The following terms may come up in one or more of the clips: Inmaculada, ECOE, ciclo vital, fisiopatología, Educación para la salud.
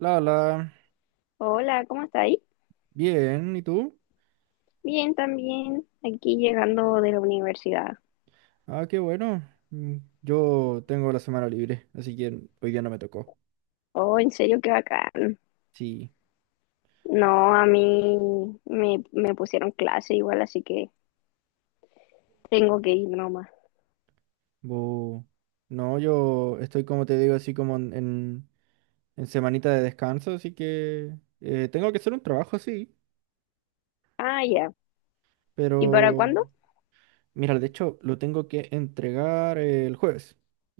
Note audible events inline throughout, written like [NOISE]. La, Hola, ¿cómo está ahí? bien, ¿y tú? Bien, también. Aquí llegando de la universidad. Ah, qué bueno. Yo tengo la semana libre, así que hoy día no me tocó. Oh, en serio, qué bacán. Sí, No, a mí me pusieron clase igual, así que tengo que ir nomás. bo- no, yo estoy como te digo, así como en semanita de descanso, así que tengo que hacer un trabajo, sí, Ah, ya. ¿Y para pero cuándo? mira, de hecho lo tengo que entregar el jueves,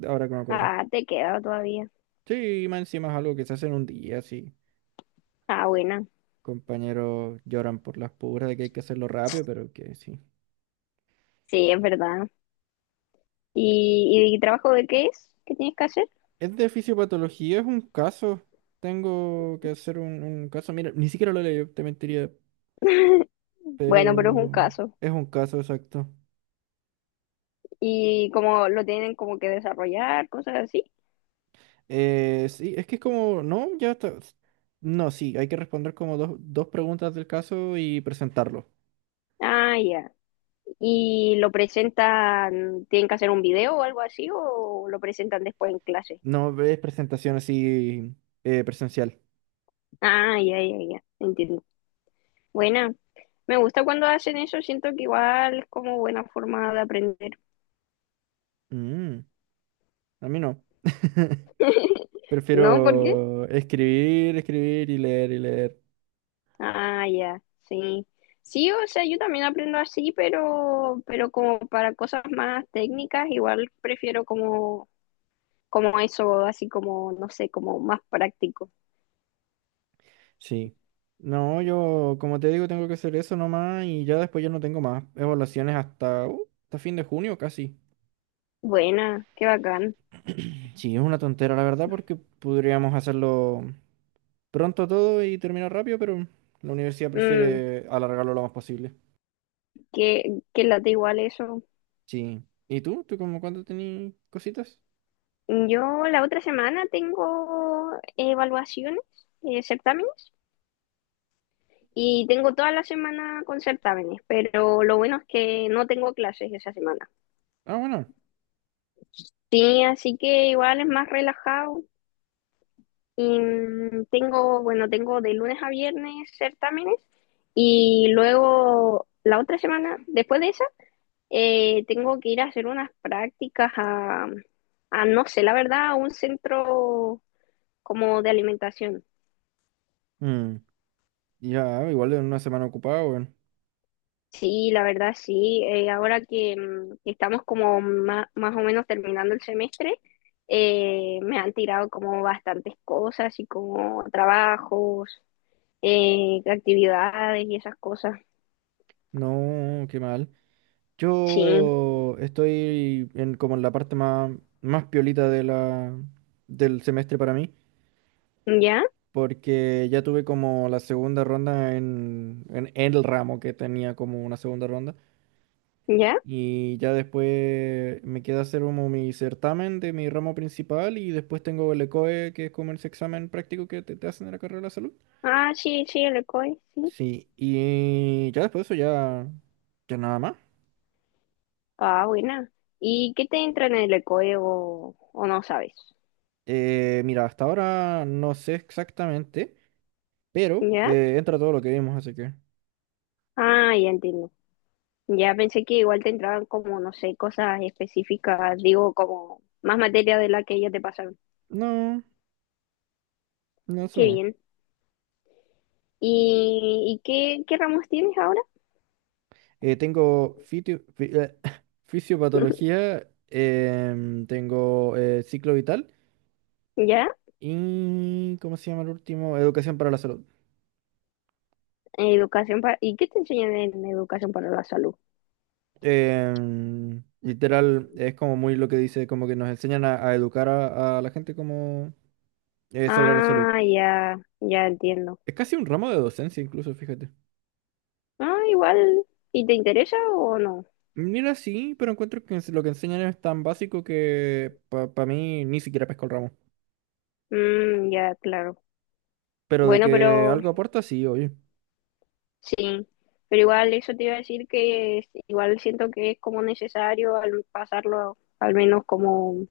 ahora que me acuerdo. Ah, te queda todavía. Sí, más encima es algo que se hace en un día, sí. Ah, buena. Compañeros lloran por las puras de que hay que hacerlo rápido, pero que sí. Sí, es verdad. ¿Y trabajo de qué es? ¿Qué tienes que hacer? Es de fisiopatología, es un caso. Tengo que hacer un caso. Mira, ni siquiera lo leí, te mentiría, Bueno, pero es un pero caso. es un caso exacto. ¿Y como lo tienen como que desarrollar, cosas así? Sí, es que es como, no, ya está. No, sí, hay que responder como dos preguntas del caso y presentarlo. Ah, ya. ¿Y lo presentan, tienen que hacer un video o algo así, o lo presentan después en clase? No ves presentación así presencial. Ah, ya, ya, ya, entiendo. Buena, me gusta cuando hacen eso, siento que igual es como buena forma de aprender. Mm, a mí no. [LAUGHS] [LAUGHS] ¿No? ¿Por qué? Prefiero escribir, escribir y leer y leer. Ah, ya, sí. Sí, o sea, yo también aprendo así, pero como para cosas más técnicas, igual prefiero como, como eso, así como, no sé, como más práctico. Sí. No, yo, como te digo, tengo que hacer eso nomás y ya después ya no tengo más evaluaciones hasta hasta fin de junio casi. Buena, qué bacán. [CLEARS THROAT] Sí, es una tontera, la verdad, porque podríamos hacerlo pronto todo y terminar rápido, pero la universidad Mm, prefiere alargarlo lo más posible. que late igual eso. Sí. ¿Y tú? ¿Tú como cuándo tenías cositas? Yo la otra semana tengo evaluaciones, certámenes, y tengo toda la semana con certámenes, pero lo bueno es que no tengo clases esa semana. Ah, bueno. Sí, así que igual es más relajado. Y tengo, bueno, tengo de lunes a viernes certámenes y luego la otra semana, después de esa, tengo que ir a hacer unas prácticas a, no sé, la verdad, a un centro como de alimentación. Mm, ya, igual en una semana ocupada, weón. Sí, la verdad sí. Ahora que, que estamos como más o menos terminando el semestre, me han tirado como bastantes cosas y como trabajos, actividades y esas cosas. No, qué mal. Sí. Yo estoy como en la parte más piolita de del semestre para mí, ¿Ya? porque ya tuve como la segunda ronda el ramo que tenía como una segunda ronda, ¿Ya? y ya después me queda hacer como mi certamen de mi ramo principal, y después tengo el ECOE, que es como ese examen práctico que te hacen en la carrera de la salud. Ah, sí, sí, el ECOE, sí. Sí, y ya después de eso ya nada más. Ah, buena. ¿Y qué te entra en el ECOE o, E o no sabes? Mira, hasta ahora no sé exactamente. Pero ¿Ya? Entra todo lo que vimos, así que. Ah, ya entiendo. Ya pensé que igual te entraban como, no sé, cosas específicas, digo, como más materia de la que ya te pasaron. No, no, eso Qué no. bien. ¿Y qué, qué ramos tienes ahora? Tengo [LAUGHS] [LAUGHS] fisiopatología, tengo ciclo vital ¿Ya? y. ¿Cómo se llama el último? Educación para la salud. Educación para... ¿Y qué te enseñan en educación para la salud? Literal, es como muy lo que dice, como que nos enseñan a educar a la gente como sobre la salud. Ah, ya, ya entiendo. Es casi un ramo de docencia incluso, fíjate. Ah, igual. ¿Y te interesa o no? Mira, sí, pero encuentro que lo que enseñan es tan básico que para mí ni siquiera pesco el ramo. Mm, ya, claro. Pero de Bueno, que pero algo aporta, sí, oye. sí. Pero igual eso te iba a decir que es- igual siento que es como necesario al pasarlo al menos como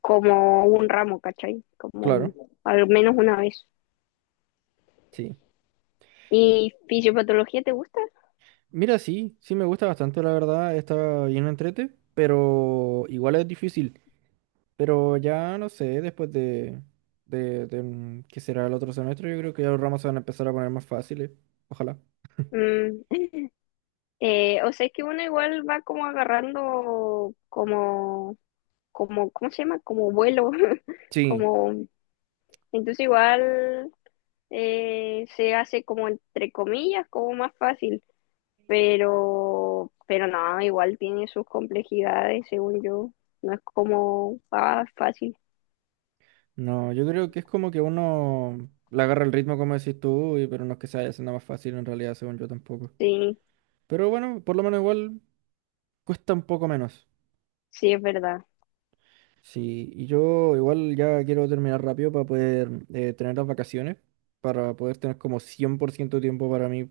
como un ramo, ¿cachai? Como un- Claro, al menos una vez. sí. ¿Y fisiopatología te gusta? Mira, sí, sí me gusta bastante, la verdad. Está bien entrete, pero igual es difícil. Pero ya no sé, después de que será el otro semestre, yo creo que ya los ramos se van a empezar a poner más fáciles. Ojalá. Mm, o sea, es que uno igual va como agarrando como, como, ¿cómo se llama? Como vuelo, [LAUGHS] Sí, como, entonces igual se hace como entre comillas, como más fácil, pero no, igual tiene sus complejidades, según yo, no es como ah, fácil, no, yo creo que es como que uno le agarra el ritmo, como decís tú, y, pero no es que se vaya haciendo más fácil en realidad, según yo tampoco. sí, Pero bueno, por lo menos igual cuesta un poco menos. sí es verdad. Sí, y yo igual ya quiero terminar rápido para poder tener las vacaciones, para poder tener como 100% tiempo para mí. O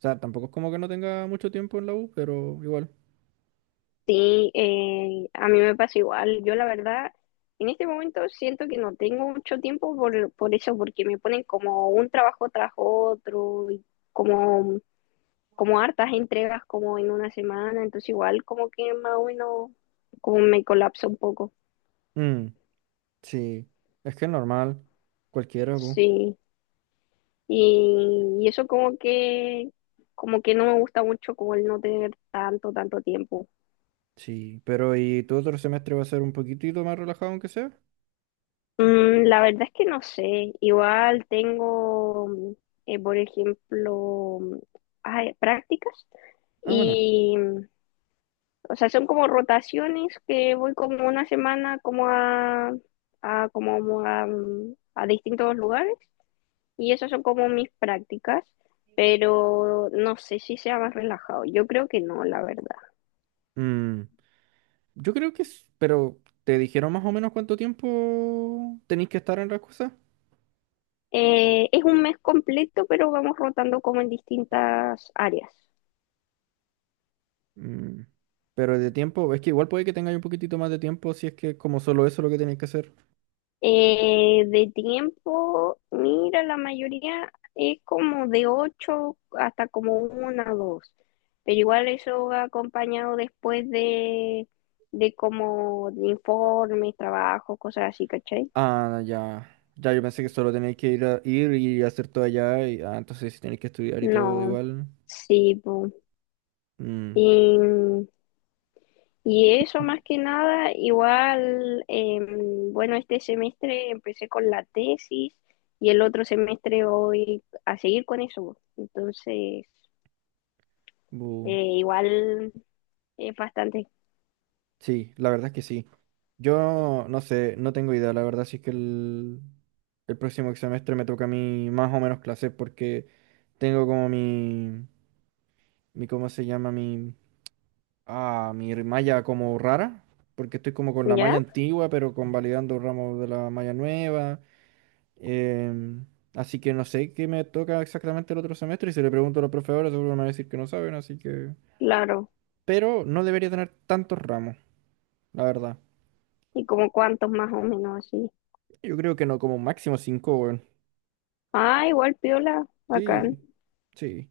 sea, tampoco es como que no tenga mucho tiempo en la U, pero igual. Sí, a mí me pasa igual. Yo la verdad, en este momento siento que no tengo mucho tiempo por eso, porque me ponen como un trabajo tras otro, y como, como hartas entregas como en una semana, entonces igual como que más o menos como me colapso un poco. Mm, sí, es que es normal, cualquiera, pues. Sí, y eso como que no me gusta mucho como el no tener tanto tiempo. Sí, pero ¿y tu otro semestre va a ser un poquitito más relajado aunque sea? La verdad es que no sé. Igual tengo, por ejemplo, ay, prácticas Ah, bueno. y, o sea, son como rotaciones que voy como una semana como a como a, a distintos lugares y esas son como mis prácticas, pero no sé si sea más relajado. Yo creo que no, la verdad. Mm, yo creo que es, pero ¿te dijeron más o menos cuánto tiempo tenéis que estar en las cosas? Es un mes completo, pero vamos rotando como en distintas áreas. Mm, Pero de tiempo, es que igual puede que tengáis un poquitito más de tiempo si es que es como solo eso lo que tenéis que hacer. De tiempo, mira, la mayoría es como de 8 hasta como una o dos, pero igual eso va acompañado después de como de informes, trabajos, cosas así, ¿cachai? Ah, ya. Ya, yo pensé que solo tenéis que ir, ir y hacer todo allá. Y, ah, entonces si tenéis que estudiar y todo No, igual. sí, po. Mm, Y, y eso más que nada, igual, bueno, este semestre empecé con la tesis y el otro semestre voy a seguir con eso, po. Entonces... bu. Igual es bastante, Sí, la verdad es que sí. Yo no sé, no tengo idea. La verdad si es que el próximo semestre me toca a mí más o menos clases porque tengo como mi, ¿cómo se llama? A mi malla como rara, porque estoy como con la ¿ya? malla antigua, pero convalidando ramos de la malla nueva. em, así que no sé qué me toca exactamente el otro semestre y si le pregunto a los profesores seguro me van a decir que no saben, así que... Claro. Pero no debería tener tantos ramos, la verdad. ¿Y como cuántos más o menos así? Yo creo que no, como máximo cinco, weón. Ah, igual piola, Sí, bacán. sí.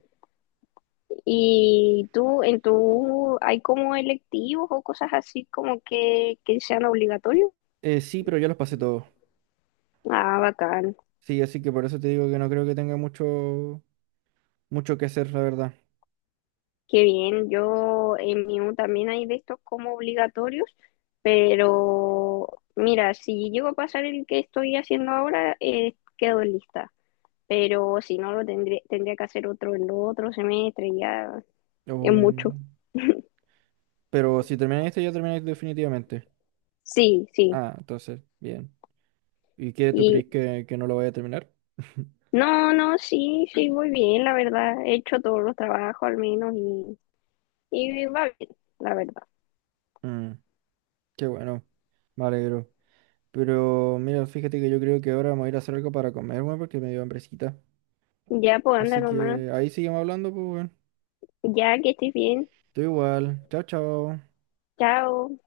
¿Y tú, en tu, hay como electivos o cosas así como que sean obligatorios? Sí, pero ya los pasé todos. Ah, bacán. Sí, así que por eso te digo que no creo que tenga mucho que hacer, la verdad. Qué bien. Yo en mi U también hay de estos como obligatorios, pero mira, si llego a pasar el que estoy haciendo ahora, quedo lista. Pero si no lo tendría, tendría que hacer otro en otro semestre, ya es mucho. Um, pero si termináis este, ya termináis definitivamente. Sí, sí. Ah, entonces, bien. ¿Y qué tú Y crees que no lo voy a terminar? [LAUGHS] no, no, sí, sí, voy bien, la verdad. He hecho todos los trabajos al menos y va bien, la verdad. Mm, qué bueno, me alegro. Pero mira, fíjate que yo creo que ahora me voy a ir a hacer algo para comer, weón, porque me dio hambrecita. Ya pues anda Así nomás. que ahí seguimos hablando, pues, weón. Ya que estés bien. Tú igual. Chao, chao. Chao.